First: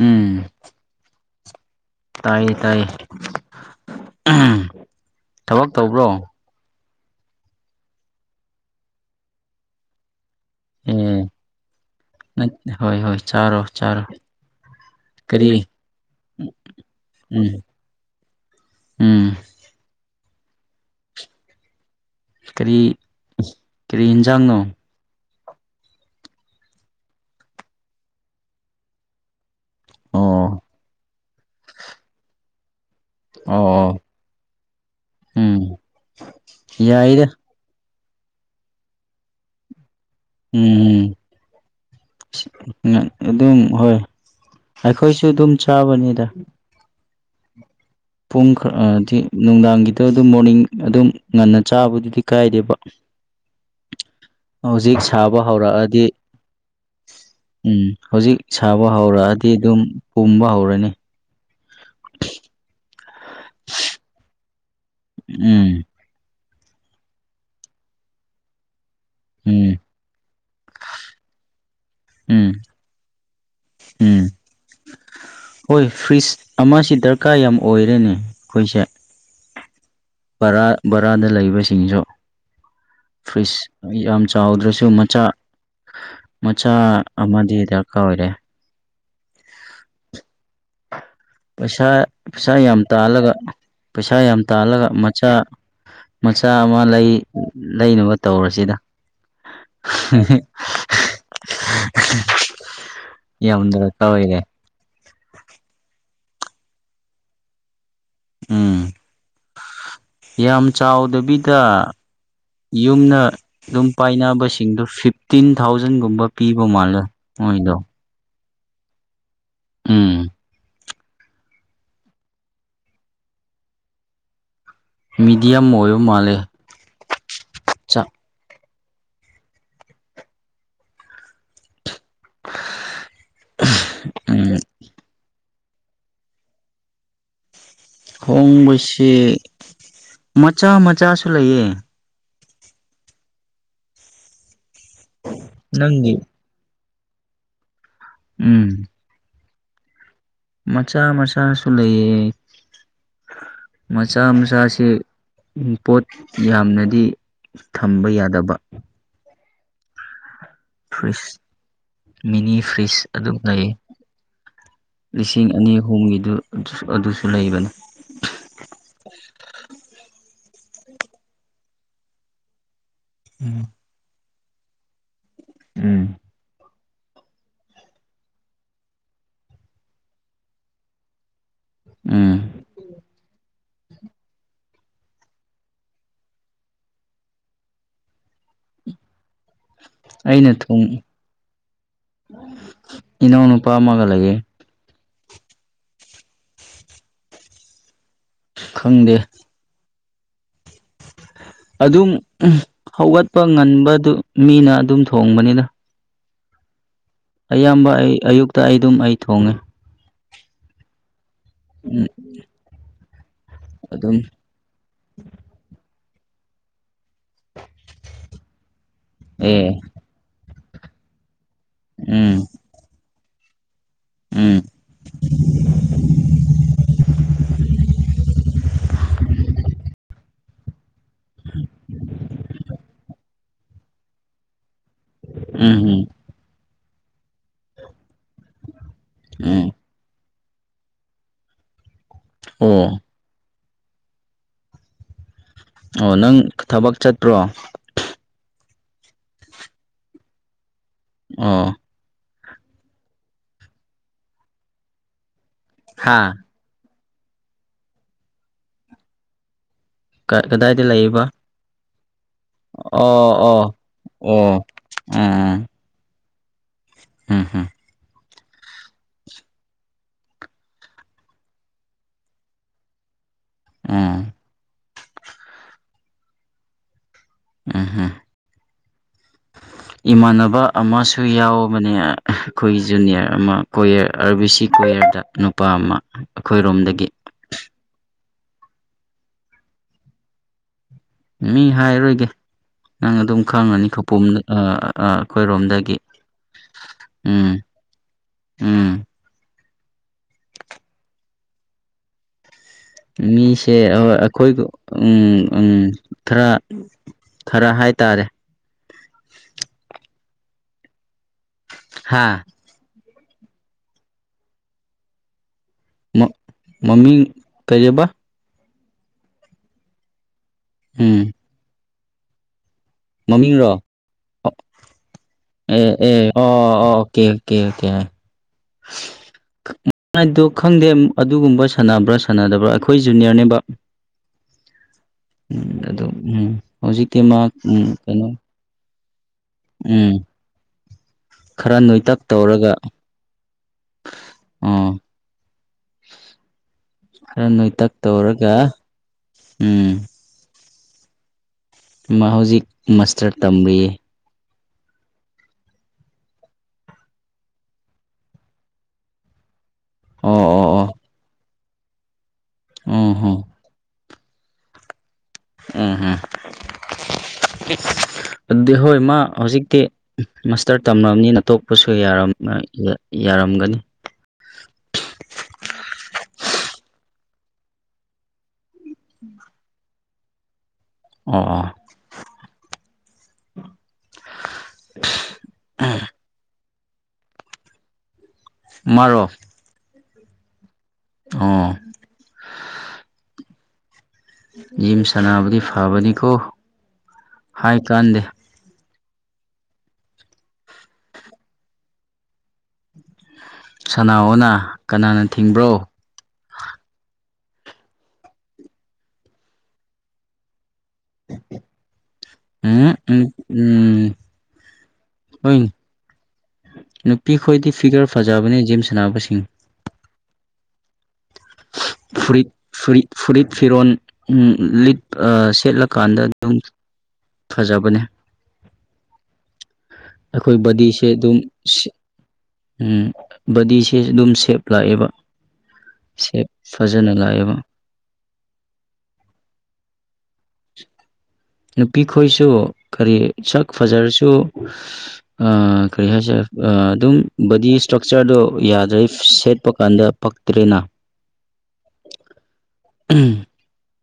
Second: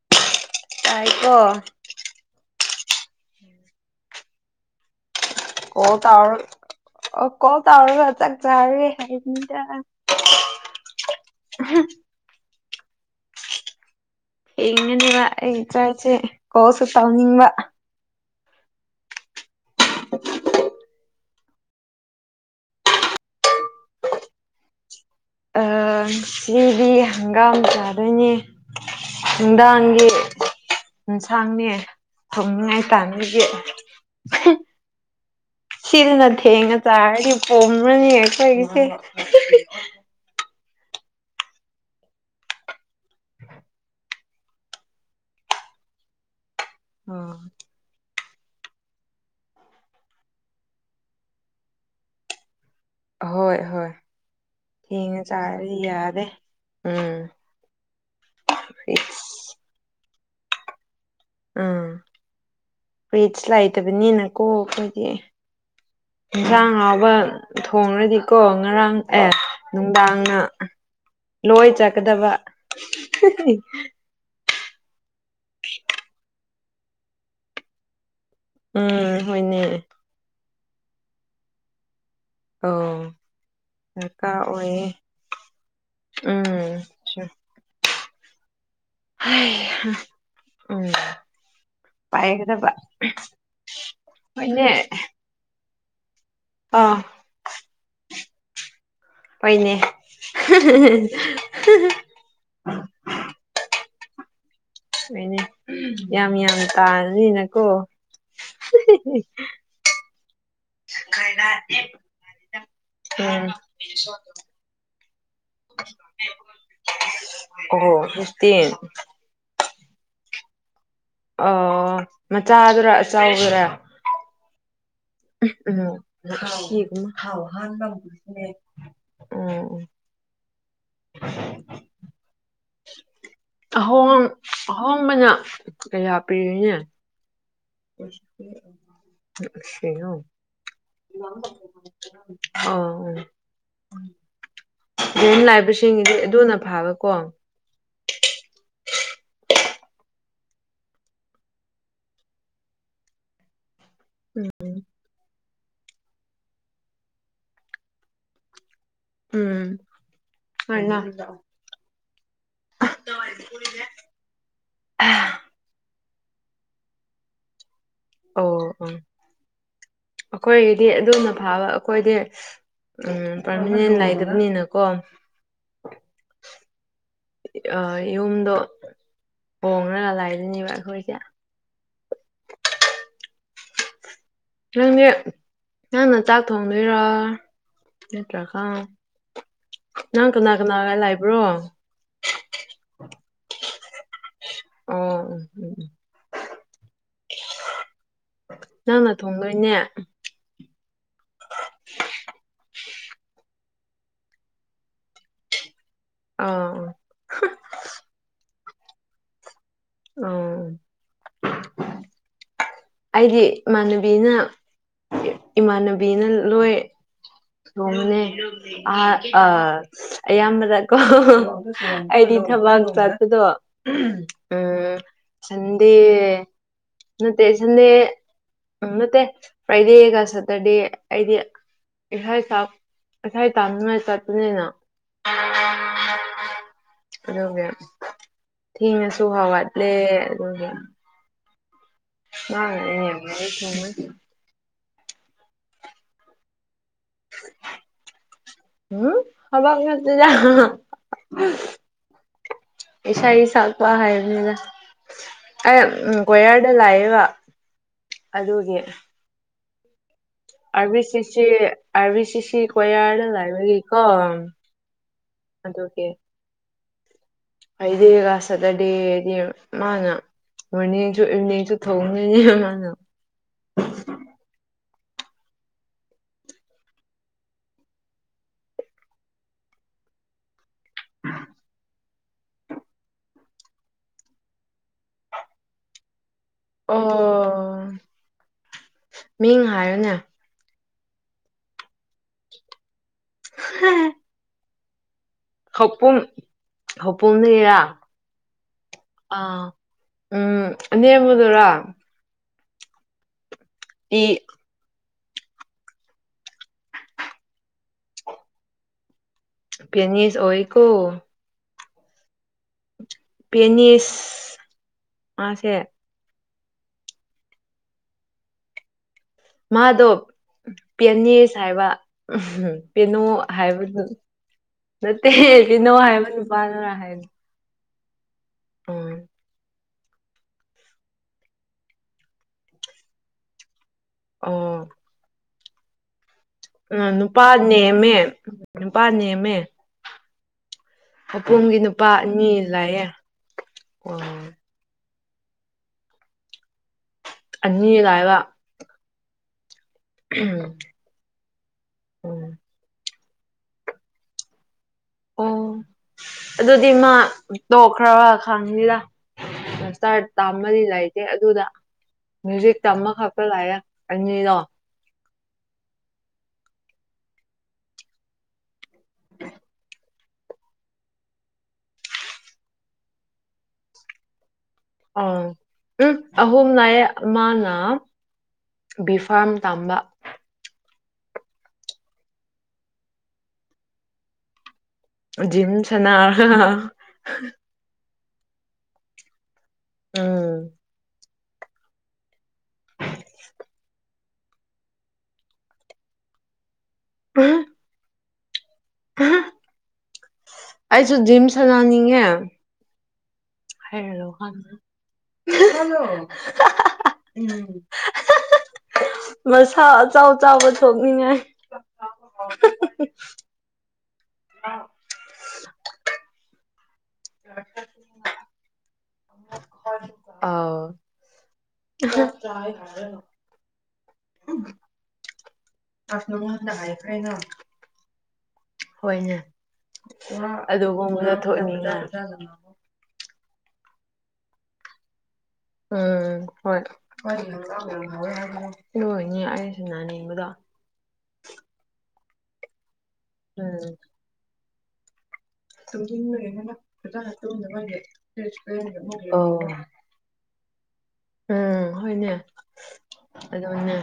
ꯎꯝ ꯇꯥꯏꯀꯣ ꯇꯥꯏꯌꯦ ꯇꯥꯏꯌꯦ ꯊꯕꯛ ꯑꯣ ꯇꯧꯕ꯭ꯔꯣ ꯇꯥꯔ ꯑ ꯀꯣꯜ ꯇꯥꯎꯔ ꯆꯥꯛ ꯆꯥꯔꯦ ꯍꯥꯏꯗ ꯍꯥ [inaudible] ꯑꯦ ꯍꯣꯏ ꯍꯣꯏ ꯆꯥꯔꯣ ꯆꯥꯔꯣ ꯑꯦꯉꯅꯤꯕ ꯀꯔꯤ ꯋꯥꯁꯦ ꯀꯣꯜꯁꯨ ꯇꯧꯅꯤꯡꯕ ꯎꯝ ꯎꯝ [inaudible] ꯀꯔꯤ ꯀꯔꯤ ꯏꯟꯟꯖꯥꯡꯅꯣ ꯁꯤꯗꯤ ꯍꯪꯒꯥꯝ ꯆꯥꯗꯣꯏꯅꯦ ꯅꯨꯡꯗꯥꯡꯒꯤ ꯑꯣ ꯌꯦꯟꯁꯥꯡꯅꯦ ꯊꯣꯡꯅꯤꯡꯉꯥꯏ ꯇꯦ [unintelligible] ꯑꯣ ꯑꯣ ꯎꯝ ꯁꯤꯅ ꯊꯦꯡꯉ ꯌꯥꯏꯗ ꯆꯥꯔꯗꯤ ꯄꯣꯝꯃꯅꯤ ꯑꯩꯈꯣꯏꯒꯤꯁꯦ ꯎꯝꯝ ꯑꯗꯨꯝ ꯍꯣꯏ ꯑꯩꯈꯣꯏꯁꯨ ꯑꯗꯨꯝ ꯆꯥꯕꯅꯤꯗ ꯑꯥ ꯄꯨꯡ ꯈꯔꯗꯤ ꯅꯨꯡꯗꯥꯡꯒꯤꯗ ꯑꯗꯨꯝ ꯃꯣꯔꯅꯤꯡ ꯑꯗꯨꯝ ꯉꯟꯅ ꯆꯥꯕꯗꯨꯗꯤ ꯀꯥꯏꯗꯦꯕ ꯑꯍꯣꯏ ꯍꯣꯏ ꯍꯧꯖꯤꯛ ꯊꯦꯡꯅ ꯁꯥꯕ ꯆꯥꯔꯗꯤ ꯍꯧꯔꯛꯑꯗꯤ ꯌꯥꯗꯦ ꯎꯝ ꯎꯝ ꯍꯧꯖꯤꯛ ꯁꯥꯕ ꯍꯧꯔꯛꯑꯗꯤ ꯐꯤꯛꯁ ꯑꯗꯨꯝ ꯄꯨꯝꯕ ꯍꯧꯔꯅꯤ ꯑꯥ ꯔꯤꯁ ꯂꯩꯥꯏꯇꯕꯅꯤꯅꯀꯣ ꯑꯩꯈꯣꯏꯒꯤ ꯎꯝ ꯏꯟꯁꯥꯡ ꯍꯥꯎꯕ ꯊꯣꯡꯂꯗꯤꯀꯣ ꯉꯔꯥꯡ ꯑꯦ ꯎꯝ ꯅꯨꯡꯗꯥꯡꯅ ꯂꯣꯏ ꯆꯠꯀꯗꯕ ꯎꯝ ꯎꯝ ꯍꯣꯏ ꯐ꯭ꯔꯤꯖ ꯑꯃꯁꯤ ꯗꯔꯀꯥꯔ ꯌꯥꯝ ꯑꯣꯏꯔꯦꯅꯦ ꯑꯩꯈꯣꯏꯁꯦ ꯎꯝ ꯍꯣꯏꯅꯦ ꯕꯔꯥ ꯕꯥꯔꯥꯗ ꯂꯩꯕꯁꯤꯡꯁꯨ ꯑꯣ ꯐ꯭ꯔꯤꯖ ꯌꯥꯝ ꯗꯔꯀꯥꯔ ꯑꯣꯏꯌꯦ ꯆꯥꯎꯗ꯭ꯔꯁꯨ ꯃꯆꯥ ꯃꯆꯥ ꯎꯝ ꯑꯃꯗꯤ ꯗꯔꯀꯥꯔ ꯑꯣꯏꯔꯦ ꯍꯩꯍꯥ ꯎꯝ ꯄꯩꯁꯥ ꯄꯩꯁꯥ ꯄꯥꯏꯒꯗꯕ ꯌꯥꯝ ꯇꯥꯜꯂꯒ ꯄꯩꯁꯥ ꯌꯥꯝ ꯍꯣꯏꯅꯦ ꯇꯥꯜꯂꯒ ꯃꯆꯥ ꯃꯆꯥ ꯑꯃ ꯑꯥ ꯂꯩ ꯂꯩꯅꯕ ꯇꯧꯔꯁꯤꯗ ꯍꯣꯏꯅꯦ [unintelligible] ꯌꯥꯝꯅ ꯇꯧꯋꯤꯅꯦ ꯃꯤꯅꯤꯠ ꯎꯝ ꯌꯥꯝ ꯌꯥꯝ ꯇꯥꯅꯤꯅꯀꯣ ꯎꯝ ꯌꯥꯝ ꯆꯥꯎꯗꯕꯤꯗ ꯌꯨꯝꯅ ꯎꯝ ꯗꯨꯝ ꯄꯥꯏꯅꯕꯁꯤꯡꯗꯣ ꯐꯤꯞꯇꯤꯟ ꯊꯥꯎꯖꯟꯒꯨꯝꯕ ꯄꯤꯕ ꯃꯥꯜꯂꯦ ꯃꯣꯏꯗꯣ ꯑꯣ [unintelligible] ꯎꯝ ꯑꯣ ꯃꯆꯥꯗꯨꯔ ꯑꯆꯧꯕꯗꯨꯔꯥ ꯃꯤꯗꯤꯌꯝ ꯑꯣꯏꯕ ꯃꯥꯜꯂꯦ [unintelligible] [unintelligible] ꯎꯝ ꯆꯥꯛ ꯑꯍꯣꯡ ꯎꯝ ꯑꯍꯣꯡꯕꯅ ꯀꯌꯥ ꯄꯤꯔꯤꯅꯦ ꯍꯣꯡꯕꯁꯦ ꯀꯩꯅꯣ ꯃꯆꯥ ꯃꯆꯥꯁꯨ ꯂꯩꯌꯦ ꯑꯣ ꯑꯣ ꯗꯨꯨꯝ ꯅꯪꯒꯤ ꯂꯥꯏꯕꯁꯤꯡꯒꯤꯗꯤ ꯑꯗꯨꯅ ꯐꯥꯕꯀꯣ ꯎꯝ ꯃꯆꯥ ꯃꯆꯥꯁꯨ ꯂꯩꯌꯦ ꯃꯆꯥ ꯃꯆꯥꯁꯦ ꯄꯣꯠ ꯌꯥꯝꯅꯗꯤ ꯊꯝꯕ ꯌꯥꯗꯕ ꯎꯝ ꯍꯣꯏꯅ ꯐ꯭ꯔꯤꯖ ꯑꯣ ꯃꯤꯅꯤ ꯐ꯭ꯔꯤꯖ ꯑꯗꯨꯝ ꯂꯩꯌꯦ ꯂꯤꯁꯤꯡ ꯑꯅꯤ ꯑꯍꯨꯝꯒꯤꯗꯨ ꯗꯨꯁꯨ ꯑꯗꯨꯁꯨ ꯂꯩꯕꯅꯦ ꯑꯣ ꯑꯣ ꯑꯈꯣꯏꯒꯤꯗꯤ ꯑꯗꯨꯝ ꯐꯥꯕ ꯑꯩꯈꯣꯏꯗꯤ ꯎꯝ ꯄꯥꯔꯃꯤꯅꯦꯟ ꯅꯥꯏꯗꯕꯅꯤꯅꯀꯣ ꯎꯝ ꯑ ꯌꯨꯝꯗꯣ ꯍꯣꯡꯔꯒ ꯂꯥꯛꯏꯕꯅꯦꯕ ꯑꯩꯈꯣꯏꯖꯦ ꯎꯝ ꯅꯪꯗꯤ ꯅꯪꯅ ꯆꯥꯛ ꯊꯣꯡꯗꯣꯏꯔꯣ ꯅꯠꯇ꯭ꯔꯒ ꯅꯪ ꯑꯩꯅ ꯀꯅꯥ ꯀꯅꯥꯒ ꯊꯣꯡ ꯂꯩꯕ꯭ꯔꯣ ꯑꯣ ꯏꯅꯥꯎꯅꯨꯄꯥ ꯑꯃꯒ ꯂꯩꯌꯦ ꯅꯪꯅ ꯈꯪꯗꯦ ꯊꯣꯡꯗꯣꯏꯅꯦ ꯑꯗꯨꯝ ꯎꯝ ꯍꯧꯒꯠꯄ ꯉꯟꯕꯗꯨ ꯃꯤꯅ ꯑꯗꯨꯝ ꯊꯣꯡꯕꯅꯤꯗ ꯑꯥ ꯑꯥ ꯑꯌꯥꯝꯕ ꯑꯩ ꯑꯌꯨꯛꯇ ꯑꯩ ꯑꯗꯨꯝ ꯑꯩ ꯊꯣꯡꯉꯦ ꯑꯧ [unintelligible] ꯑꯩꯒꯤ ꯑꯗꯨꯝ ꯏꯃꯥꯟꯅꯕꯤꯅ ꯏ ꯏꯃꯥꯟꯅꯕꯤꯅ ꯂꯣꯏ ꯊꯣꯡꯕꯅꯦ ꯑ ꯑ ꯑꯦ ꯑꯌꯥꯝꯕꯗ ꯀꯣ ꯎꯝ ꯑꯩꯗꯤ ꯊꯕꯥꯛ ꯆꯥꯠꯄꯗꯣ ꯎꯝ ꯁꯟꯗꯦ ꯅꯠꯇꯦ ꯁꯟꯗꯦ ꯎꯝ ꯅꯠꯇꯦ ꯐ꯭ꯔꯥꯏꯗꯦꯒ ꯁꯇꯔꯗꯦ ꯑꯩꯗꯤ ꯏꯁꯩ ꯇꯥꯝ ꯏꯁꯩ ꯇꯥꯝꯅꯤꯡꯉꯥꯏ ꯆꯠꯄꯅꯤꯅ ꯎꯝ ꯎꯝ ꯑꯗꯨꯒꯤ ꯊꯦꯡꯉꯁꯨꯕꯥꯎꯕ ꯎꯝ ꯂꯩꯌꯦ ꯑꯗꯨꯒꯤ ꯑꯣ [unintelligible] ꯑꯣ ꯅꯪ ꯊꯕꯛ ꯆꯠꯄ꯭ꯔꯣ꯫ ꯎꯝ ꯍꯕ ꯃꯤ ꯑꯣ ꯏꯁꯥ ꯁꯛꯄ ꯍꯥꯏꯕꯅꯤꯗ ꯑ ꯍꯥ ꯀꯌꯥ ꯑꯗ ꯂꯥꯛꯕ ꯑꯗꯨꯒꯤ ꯀꯗꯥꯏꯗ ꯑꯔꯕꯤ ꯂꯩꯕ ꯁꯤꯁꯤ ꯑꯔꯕꯤ ꯁꯤꯁꯤ ꯁꯤ ꯀ꯭ꯌꯥꯔꯗ ꯑꯣ ꯑꯣ ꯂꯥꯏꯕꯒꯤꯀꯣ ꯑꯣ ꯑꯗꯨꯒꯤ ꯑꯥ ꯍꯥꯥ ꯑꯩꯩꯗꯤꯒꯥꯁꯗ ꯗꯦꯗꯤ ꯃꯥꯉ ꯃꯅꯤꯁꯨꯅꯤꯁꯨ ꯊꯧꯅ ꯑꯥ ꯑꯍꯥ ꯏꯃꯥꯟꯅꯕ ꯑꯃꯁꯨ ꯌꯥꯎꯕꯅꯦ ꯑꯩꯈꯣꯏ ꯖꯨꯅꯤꯌꯔ ꯑꯃ ꯀꯣꯌꯔ ꯑꯥꯔꯕꯤ ꯁꯤ ꯀꯣꯣꯌꯔꯗ ꯅꯨꯄꯥ ꯑꯃ ꯑꯩꯈꯣꯏꯔꯣꯝꯗꯒꯤ ꯑꯣ ꯃꯤꯡ ꯍꯥꯏꯌꯣꯅꯦ ꯃꯤ ꯍꯥꯏꯔꯣꯏꯒꯦ ꯅꯪ ꯑꯗꯨꯝ ꯈꯪꯉꯅꯤ ꯈꯄꯣꯝꯗ ꯍꯧꯄꯨꯝ ꯎꯝ ꯍꯧꯄꯨꯝꯅꯤꯔ ꯎꯝ ꯑ ꯎꯝꯦ ꯑꯃꯗꯨꯔꯥ ꯃꯤꯁꯦ ꯄꯤ ꯑꯩꯈꯣꯏ ꯎꯝ ꯎꯝ ꯈꯔ ꯈꯔ ꯍꯥꯏꯇꯥꯔꯦ ꯄꯅꯤꯁ ꯑꯣꯏꯀꯣ ꯍꯥꯥ ꯄꯦꯅꯤꯁ ꯃꯥꯁꯦ ꯃꯃꯤꯡ ꯀꯩꯔꯕ ꯃꯥꯗꯣ ꯎꯝ ꯄꯦꯅꯦꯁ ꯍꯥꯏꯕ ꯎ ꯄꯕꯦꯅꯣ ꯃꯃꯤꯡꯔꯣ ꯍꯥꯏꯕꯗꯨ ꯅꯠꯇꯦ ꯄꯕꯦꯅꯣ ꯍꯥꯏꯕ ꯅꯨꯄꯥꯗꯨꯔꯥ ꯍꯥꯏꯕꯅꯤ ꯀꯦꯀꯦꯌꯥ ꯑꯣ ꯗꯣ ꯈꯪꯗꯦ ꯑꯗꯨꯒꯨꯝꯕ ꯁꯥꯟꯅꯕ꯭ꯔꯥ ꯁꯥꯟꯅꯗꯕ꯭ꯔꯥ ꯑꯩꯈꯣꯏ ꯖꯨꯅꯤꯌꯔꯅꯦꯕ ꯑꯣ ꯎꯝ ꯑꯗꯨ ꯎꯝ ꯎ ꯍꯧꯖꯤꯛꯇꯤ ꯃꯥ ꯅꯨꯄꯥ ꯎꯝ ꯅꯦꯝꯃꯦ ꯀꯩꯅꯣ ꯅꯨꯄꯥ ꯅꯦꯝꯃꯦ ꯎꯝ ꯃꯄꯣꯝꯒꯤ ꯈꯔ ꯅꯨꯄꯥ ꯅꯣꯏꯇꯛ ꯑꯅꯤ ꯇꯧꯔꯒ ꯂꯥꯛꯌꯦꯦ ꯑꯣ ꯑꯣ ꯈꯔ ꯑꯅꯤ ꯅꯣꯏꯇꯛ ꯂꯥꯛꯑꯦꯕ ꯇꯧꯔꯒ ꯎꯝ ꯎꯝ ꯃꯥ ꯍꯧꯖꯤꯛ ꯃꯥꯁꯇꯔ ꯇꯝꯔꯤ ꯑꯣ ꯑꯗꯨꯗꯤ ꯃꯥ ꯂꯣꯛꯈ꯭ꯔꯕ ꯈꯪꯅꯤꯗ ꯁꯁꯇꯥꯔ ꯑꯣ ꯑꯣ ꯇꯥꯝꯃꯗꯤ ꯑꯣ ꯂꯩꯇꯦ ꯑꯗꯨꯗ ꯃ꯭ꯌꯨꯖꯤꯛ ꯇꯝꯃ ꯎꯝ ꯍꯝ ꯈꯛꯄ ꯂꯥꯛꯑꯦ ꯑꯗꯣ ꯎꯝ ꯎꯝ ꯑꯗꯨꯗꯤ ꯍꯣꯏ ꯃꯥ ꯍꯧꯖꯤꯛꯇꯤ ꯃꯥꯁꯇꯔ ꯇꯝꯂꯕꯅꯤꯅ ꯇꯣꯛꯄꯁꯨ ꯌꯥꯔꯝꯒꯅꯤ ꯑ ꯎꯝ ꯑꯍꯨꯝꯅꯅꯥꯌꯦ ꯑꯃꯅ ꯕꯤꯐꯥꯝ ꯇꯝꯕ ꯑꯣ ꯑꯥ ꯖꯤꯝ ꯆꯅꯥ ꯃꯥꯔꯣ ꯎꯝ ꯑꯣ [inaudible] ꯌꯨꯝ ꯁꯅꯥꯕꯨꯗꯤ ꯐꯕꯅꯤꯀꯣ ꯍꯥꯏ ꯀꯥꯟꯗꯦ ꯑꯩꯁꯨ ꯖꯤꯔꯤꯝ ꯁꯅꯥꯅꯤꯡꯉꯦ [unintelligible] [unintelligible] ꯁꯅꯥꯑꯣꯅ ꯀꯅꯥꯅ ꯊꯤꯡꯕ꯭ꯔꯣ ꯃꯁꯥ ꯑꯆꯥꯎ ꯆꯥꯎꯕ ꯊꯣꯛꯅꯤꯡꯉꯥꯏ ꯎꯝ [unintelligible] ꯅꯨꯄꯤꯈꯣꯏꯗꯤ ꯐꯤꯒꯔ ꯐꯖꯕꯅꯤ ꯖꯤꯝ ꯁꯥꯟꯅꯕꯁꯤꯡ ꯑꯣ ꯐꯨꯔꯤꯠ ꯐꯨꯔꯤꯠ ꯐꯨꯔꯤꯠ ꯐꯤꯔꯣꯟꯜ ꯂꯤꯠ ꯁꯦꯠꯂꯀꯥꯟꯗ ꯑꯗꯨꯝ [unintelligible] ꯐꯖꯕꯅꯦ ꯍꯣꯏꯅꯦ ꯑꯩꯈꯣꯏ ꯕꯗꯤꯁꯦ ꯑꯗꯨꯒꯨꯝꯕꯗ ꯑꯗꯨꯝ ꯊꯣꯛꯏꯅꯤꯅꯦ ꯎꯝ ꯕꯗꯤꯁꯦ ꯑꯗꯨꯝ ꯁꯦꯞ ꯂꯥꯛꯑꯦꯕ ꯎꯝ ꯁꯦꯞ ꯍꯣꯏ ꯐꯖꯅ ꯂꯥꯛꯑꯦꯕ ꯑꯗꯨꯏꯅꯦ ꯑꯩ ꯁꯅꯥꯅꯤꯡꯕꯗꯣ ꯅꯨꯄꯤ ꯈꯣꯏꯁꯨ ꯀꯔꯤ ꯁꯛ ꯎꯝ ꯐꯖꯔꯁꯨ ꯀꯔꯤ ꯍꯥꯏꯁꯤꯔꯥ ꯑꯗꯨꯝ ꯕꯣꯗꯤ ꯏꯁ꯭ꯇ꯭ꯔꯛꯆꯔꯗꯣ ꯌꯥꯗ꯭ꯔꯩ ꯑꯣ ꯁꯦꯠꯄ ꯀꯥꯟꯗ ꯄꯛꯇꯥꯔꯦ ꯎꯝ ꯍꯣꯏꯅꯦ ꯎꯝ ꯑꯗꯨꯅꯦ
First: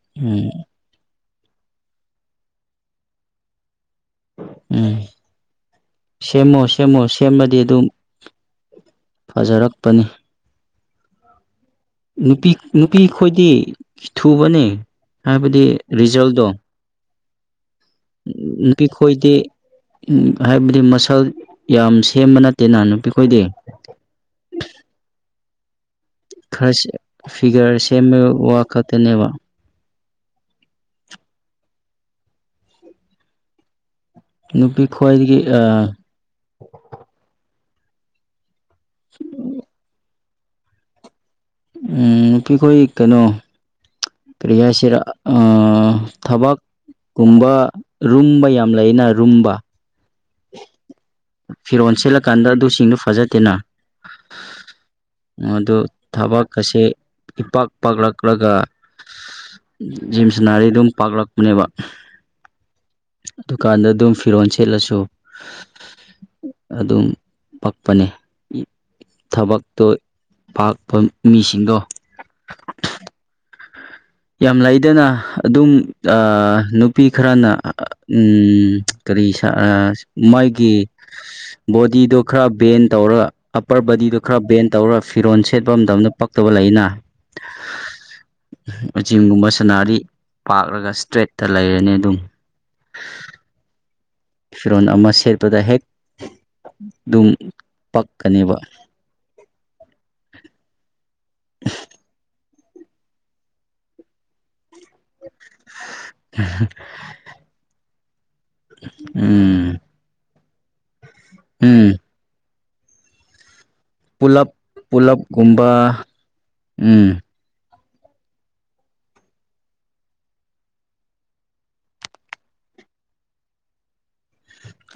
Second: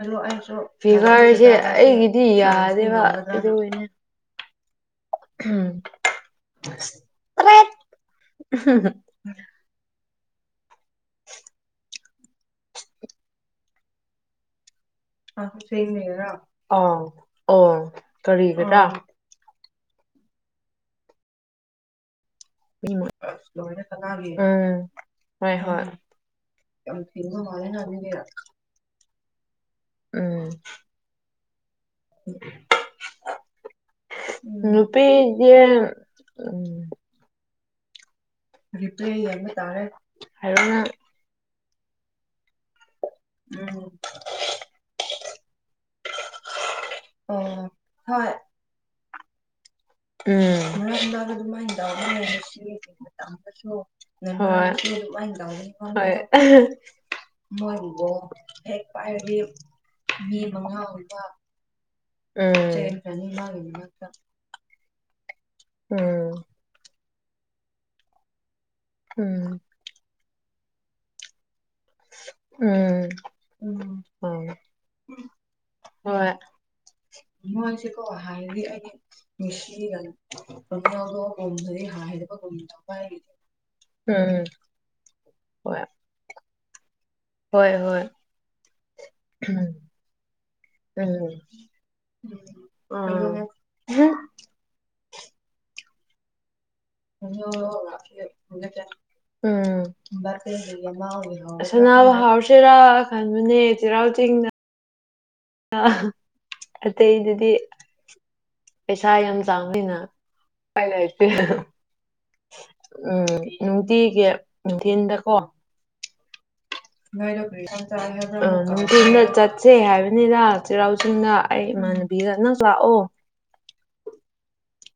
ꯑꯗꯣ ꯎꯝ ꯑꯩꯁꯨ ꯐꯤꯚꯔꯁꯦ ꯑꯩꯒꯤꯗꯤ ꯌꯥꯗꯦꯕ ꯑꯗꯨꯒꯤꯅꯦ ꯎꯝ ꯎꯝ ꯁꯦꯝꯃꯣ ꯁꯦꯝꯃꯣ ꯁꯦꯝꯔꯥꯗꯤ ꯑꯗꯨꯝ ꯐꯖꯔꯛꯄꯅꯤ [unintelligible] ꯅꯨꯄꯤ ꯅꯨꯄꯤ ꯈꯣꯏꯗꯤ ꯊꯨꯕꯅꯦ ꯍꯥꯏꯕꯗꯤ ꯔꯤꯖꯜꯗꯣ ꯑꯣ ꯑꯣ ꯀꯔꯤꯒꯤꯔꯥ ꯅꯨꯄꯤꯈꯣꯏꯗꯤ ꯍꯥꯏꯕꯗꯤ ꯃꯁꯜ ꯌꯥꯝ ꯁꯦꯝꯕ ꯅꯠ ꯎꯝ ꯍꯣꯏ ꯍꯣꯏ ꯈꯔ ꯐꯤꯒꯔ ꯁꯦꯝꯃꯦ ꯋꯥ ꯈꯛꯇꯅꯦꯕ ꯎꯝ ꯅꯨꯄꯤ ꯈ꯭ꯋꯥꯏꯗꯒꯤ ꯅꯨꯨꯄꯤꯗꯤ ꯔꯤꯄ꯭ꯂꯥꯏ ꯌꯦꯡꯕꯥ ꯇꯥꯔꯦ ꯎꯝ ꯅꯨꯄꯤꯈꯣꯏꯗꯤ ꯀꯩꯅꯣ ꯎꯝ ꯀ꯭ꯔꯤꯍꯥꯏꯁꯤꯔꯥ ꯑꯥ ꯊꯕꯛ ꯒꯨꯝꯕ ꯔꯨꯝꯕ ꯌꯥꯝ ꯂꯩꯅ ꯔꯨꯝꯕ ꯎꯝ [unintelligible] ꯐꯤꯔꯣꯜ ꯁꯦꯠꯂꯀꯥꯟꯗ ꯑꯗꯨꯁꯤꯡꯗꯨ ꯐꯖꯗꯦꯅ ꯑꯗꯨ ꯍꯣꯏ ꯊꯕꯛꯀꯁꯦ ꯏꯄꯥꯛ ꯃꯣꯏꯒꯤꯗꯣ ꯄꯥꯛꯂꯛꯂꯒ ꯍꯦꯛ ꯄꯥꯏꯔꯥꯗꯤ ꯖꯤꯝ ꯁꯥꯅꯥꯔꯗꯤ ꯑꯗꯨꯝ ꯄꯥꯛꯂꯛꯄꯅꯦꯕ ꯃꯥꯒꯤꯗꯣ ꯑꯗꯨꯀꯥꯟꯗ ꯑꯗꯨꯝ ꯐꯤꯔꯣꯟ ꯁꯦꯠꯂꯥꯁꯨ ꯎꯝ ꯑꯗꯨꯝ ꯄꯛꯄꯅꯦ ꯎꯝ ꯊꯕꯛꯇꯣ ꯄꯥꯛꯐꯝ ꯃꯤꯁꯤꯡꯗꯣ ꯎꯝ ꯎꯝ ꯌꯥꯝ ꯂꯩꯗꯅ ꯑꯗꯨꯝ ꯍꯣꯏ ꯅꯨꯄꯤ ꯈꯔꯅꯥ ꯎꯝ ꯀꯔꯤ ꯃꯥꯒꯤ ꯕꯣꯗꯤꯗꯣ ꯈꯔ ꯕꯦꯟ ꯇꯧꯔꯥꯒ ꯑꯞꯄꯔ ꯕꯗꯤꯗꯨ ꯈꯔ ꯎꯝ ꯕꯦꯟ ꯇꯧꯔ ꯐꯤꯔꯣꯟꯜ ꯁꯦꯠꯄ ꯍꯣꯏ ꯃꯇꯝꯗ ꯄꯛꯇꯕ ꯂꯩꯌꯦꯅꯥ ꯍꯣꯏ ꯍꯣꯏ ꯖꯤꯝꯒꯨꯝꯕ ꯎꯝ ꯁꯥꯅꯔꯤ ꯄꯥꯛꯂꯒ ꯏꯁꯇ꯭ꯔꯦꯠꯇꯥ ꯂꯩꯔꯅꯤ ꯑꯥ꯫ ꯐꯤꯔꯣꯟ ꯑꯃ ꯁꯦꯠꯄꯗ ꯍꯦꯛ꯫ ꯑꯗꯨꯝ ꯄꯛꯀꯅꯦꯕ ꯎꯝ꯫ ꯁꯅꯥꯕ ꯍꯧꯔꯁꯤꯔ ꯈꯟꯕꯅꯦ ꯆꯩꯔꯥꯎ ꯆꯤꯡꯗ꯫ ꯑꯇꯩꯗꯨꯗꯤ ꯄꯩꯁꯥ ꯌꯥꯝ ꯎꯝ ꯆꯥꯎꯅꯤꯅ꯫ ꯑꯩ ꯂꯩꯇ‌ꯦ ꯎꯝ ꯎꯝ꯫ ꯅꯨꯡꯇꯤꯒꯤ ꯄꯨꯂꯞ ꯅꯨꯡꯊꯤꯟꯗꯀꯣ ꯄꯨꯂꯞꯒꯨꯝꯕ ꯎꯝ꯫ ꯫ ꯑꯥ ꯅꯨꯡꯊꯤꯟꯗ ꯆꯠꯁꯦ ꯍꯥꯏꯕꯅꯤꯗ ꯆꯩꯔꯥꯎ ꯆꯤꯡꯗ ꯑꯩ ꯏꯃꯥꯟꯅꯕꯤꯒ ꯅꯪꯁꯨ ꯂꯥꯛꯑꯣ꯫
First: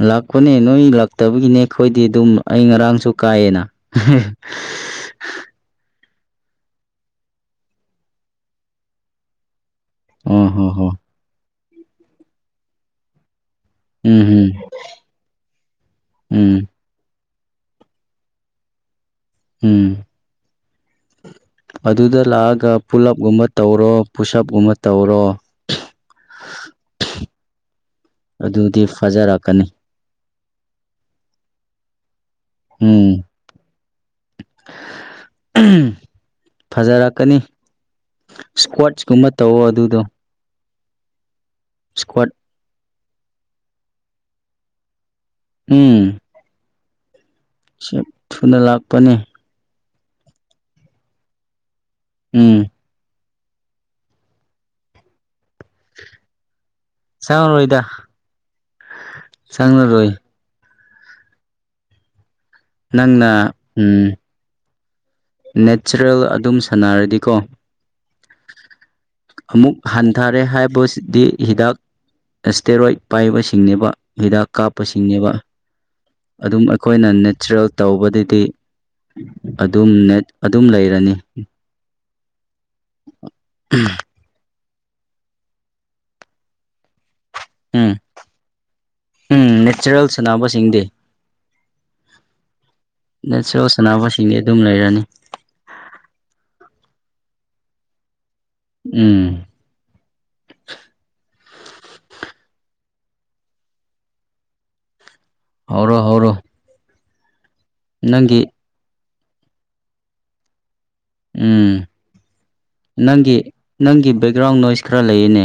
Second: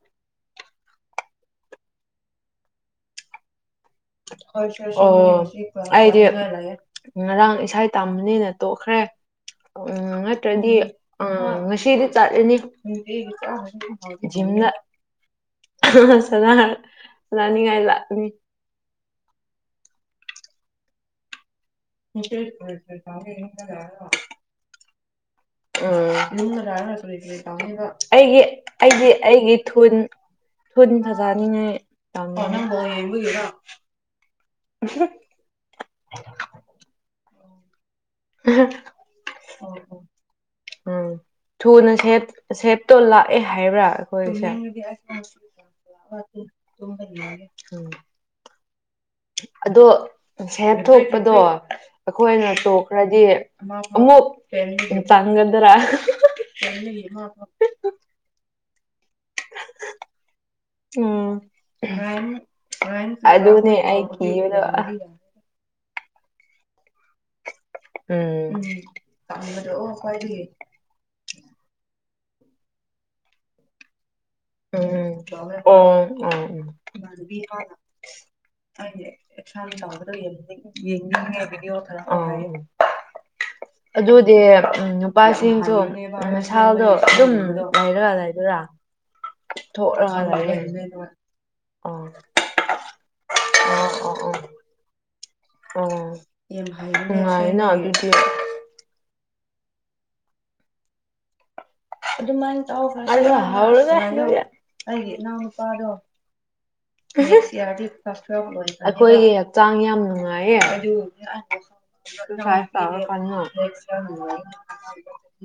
ꯂꯥꯛꯄꯅꯦ ꯅꯣꯏ ꯂꯥꯛꯇꯕꯒꯤꯅꯦ ꯑꯈꯣꯏꯗꯤ ꯑꯗꯨꯝ ꯑꯩ ꯉꯔꯥꯡꯁꯨ ꯀꯥꯏꯌꯦꯅ꯫ ꯫ ꯑꯣ ꯑꯩꯗꯤ ꯉꯔꯥꯡ ꯏꯁꯩ ꯇꯥꯝꯕꯅꯤꯅ ꯇꯣꯛꯈ꯭ꯔꯦ꯫ ꯎꯝ ꯑꯣ ꯍꯣ ꯅꯠꯇ꯭ꯔꯗꯤ ꯍꯣ ꯑꯥ ꯉꯁꯤꯗꯤ ꯆꯠꯂꯅꯤ꯫ ꯎꯝ ꯎꯝ ꯖꯤꯝꯂ ꯎꯝ ꯁꯅꯥꯔꯅ ꯂꯥꯛꯅꯤꯉꯥꯏ ꯂꯥꯛꯅꯤ꯫ ꯎꯝ꯫ ꯑꯗꯨꯗ ꯂꯥꯛꯑꯒ ꯄꯨꯂꯞꯀꯨꯝꯕ ꯇꯧꯔꯣ ꯄꯨꯁ‌ꯑꯞꯀꯨꯝꯕ ꯇꯧꯔꯣ꯫ ꯎꯝ ꯑꯩꯒꯤ ꯑꯗꯨꯗꯤ ꯑꯩꯗꯤ ꯑꯩꯒꯤ ꯐꯖꯔꯛꯀꯅꯤ ꯊꯨꯟ꯫ ꯊꯨꯟ ꯐꯖꯅꯤꯡꯉꯥꯏ ꯊꯧꯅꯤꯡꯉ‌ꯦ꯫ ꯎꯝ ꯎꯝ ꯐꯖꯔꯛꯀꯅꯤ ꯏꯁꯀ꯭ꯋꯥꯆꯀꯨꯝꯕ꯫ ꯇꯧꯑꯣ ꯑꯗꯨꯗꯣ꯫ ꯎꯝ ꯊꯨꯅ ꯏꯁꯀ꯭ꯋꯥꯠ ꯁꯦꯞꯇꯣ ꯂꯥꯛꯑꯦ ꯍꯥꯏꯕ꯭ꯔꯥ ꯑꯈꯣꯏꯁꯦ꯫ ꯍꯨꯝ꯫ ꯫ ꯁ‌ꯦꯞ ꯊꯨꯅ ꯂꯥꯛꯄꯅꯦ꯫ ꯑꯗꯣ ꯁꯦꯞ ꯊꯣꯛꯄꯗꯣ ꯑꯈꯣꯏꯅ ꯎꯝ ꯇꫭꯛ꯫ ꯔꯗꯤ ꯑꯃꯨꯛ ꯇꯥꯡꯒꯗ꯭ꯔꯥ꯫ ꯆꯪꯂꯔꫭꯏ꯫ ꯎꯝ ꯅꯪꯅ ꯑꯗꯅꯦ ꯑꯩ ꯎꯝ ꯀꯤꯕꯗꫭ꯫ ꯅꯦꯆꯔꯦꯜ ꯑꯗꯨꯝ ꯁꯥꯟꯅꯔꯗꯤꯀꯣ꯫ ꯎꯝ ꯑꯃꯨꯛ ꯍꯟꯊꯔꯦ ꯍꯥꯏꯕꯁꯤꯗꯤ ꯍꯤꯗꯥꯛ꯫ ꯑꯦꯁꯇꯦꯔꯣꯏꯠ ꯄꯥꯏꯕꯁꯤꯡꯅꯦꯕ ꯍꯤꯗꯥꯛ꯫ ꯎꯝ ꯀꯥꯞꯄꯁꯤꯡꯅꯦꯕ ꯑꯣ ꯑꯣ ꯑꯗꯨꯝ ꯎꯝ ꯑꯈꯣꯏꯅ ꯅꯦꯆꯔꯦꯜ ꯇꯧꯕꯗꯗꯤ꯫ ꯫ ꯑꯗꯨꯝ ꯑꯗꯨꯝ ꯂꯩꯔꯅꯤ ꯑꯗꯨ꯫ ꯗꯤ ꯅꯨꯄꯥꯁꯤꯡꯁꯨ ꯃꯁꯥꯗꯣ ꯑꯗꯨꯝ ꯎꯝ ꯂꯩꯔꯒ ꯂꯩꯕꯔ꯫ ꯎꯝ ꯊꯣꯛ ꯅꯦꯆꯔꯦꯜ ꯔꯒ ꯁꯥꯟꯅꯕꯁꯤꯡꯗꯤ ꯂꯩꯌ‌ꯦ ꯑꫭ꯫ ꯅ‌ꯦꯆꯔ‌ꯦꯜ ꯁꯅꯥꯅꯕ ꯁꯤꯡꯗꯤ ꯑꯗꯨꯝ ꯂꯩꯔꯅꯤ꯫ ꯑꯣ ꯌꯥꯝ ꯍꯩ ꯅꯨꯡꯉꯥꯏꯅ ꯑꯗꯨꯗꯤ꯫ ꯎꯝ꯫ ꯑꯗꯨꯃꯥꯏꯅ ꯇꯧ [unintelligible] ꯑꯩꯒꯤ ꯏꯅꯥꯎꯄꯥꯗꯣ꯫ ꯍꯧꯔꯣ ꯍꯧꯔꯣ ꯅꯪꯒꯤ ꯑꯈꯣꯏꯒꯤ ꯍꯛꯆꯥꯡ ꯌꯥꯝ ꯅꯨꯡꯉꯥꯏꯌꯦ꯫ ꯎꯝ ꯐꯥꯠ ꯅꯪꯒꯤ ꯇꯧꯔꯛꯀꯅꯨ꯫ ꯅꯪꯒꯤ ꯕꯦꯛꯒ꯭ꯔꯥꯎꯟ ꯅꯣꯏꯁ ꯈꯔ ꯂꯩꯌꯦꯅꯦ꯫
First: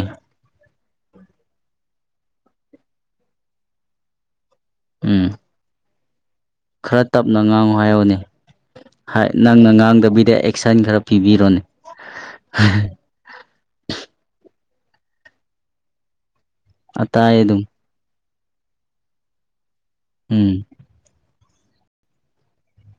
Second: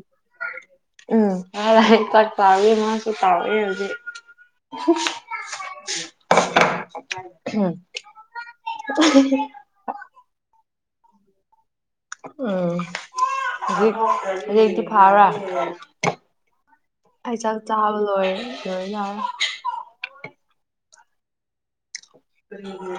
ꯎꯝ ꯀꯥꯛ ꯇꯥꯎꯋꯦ ꯃꯥꯁꯨ ꯇꯥꯎꯋꯦ ꯍꯧꯖꯤꯛ꯫ ꯎꯝ꯫ ꯫ ꯈꯔ ꯇꯞꯅ ꯉꯥꯡꯉꫭ ꯍꯥꯏꯌꫭꯅꯦ ꯅꯪꯅ ꯉꯥꯡꯗꯕꯤꯗ꯫ ꯁꯟ ꯈꯔ ꯄꯤꯕꯤꯔꯣꯅꯦ꯫ ꯎꯝ ꯍꯧꯖꯤꯛ ꯍꯧꯖꯤꯛꯇꯤ ꯐꯥꯕ꯭ꯔꯥ꯫ ꯑꯇꯥꯏ ꯑꯩ ꯆꯥꯛ ꯑꯗꯨꯝ ꯆꯥꯕ ꯂꯣꯏꯔꯦ ꯂꯣꯏ ꯌꯥꯎꯔ‌ꯦ꯫ ꯎꯝ ꯎꯝ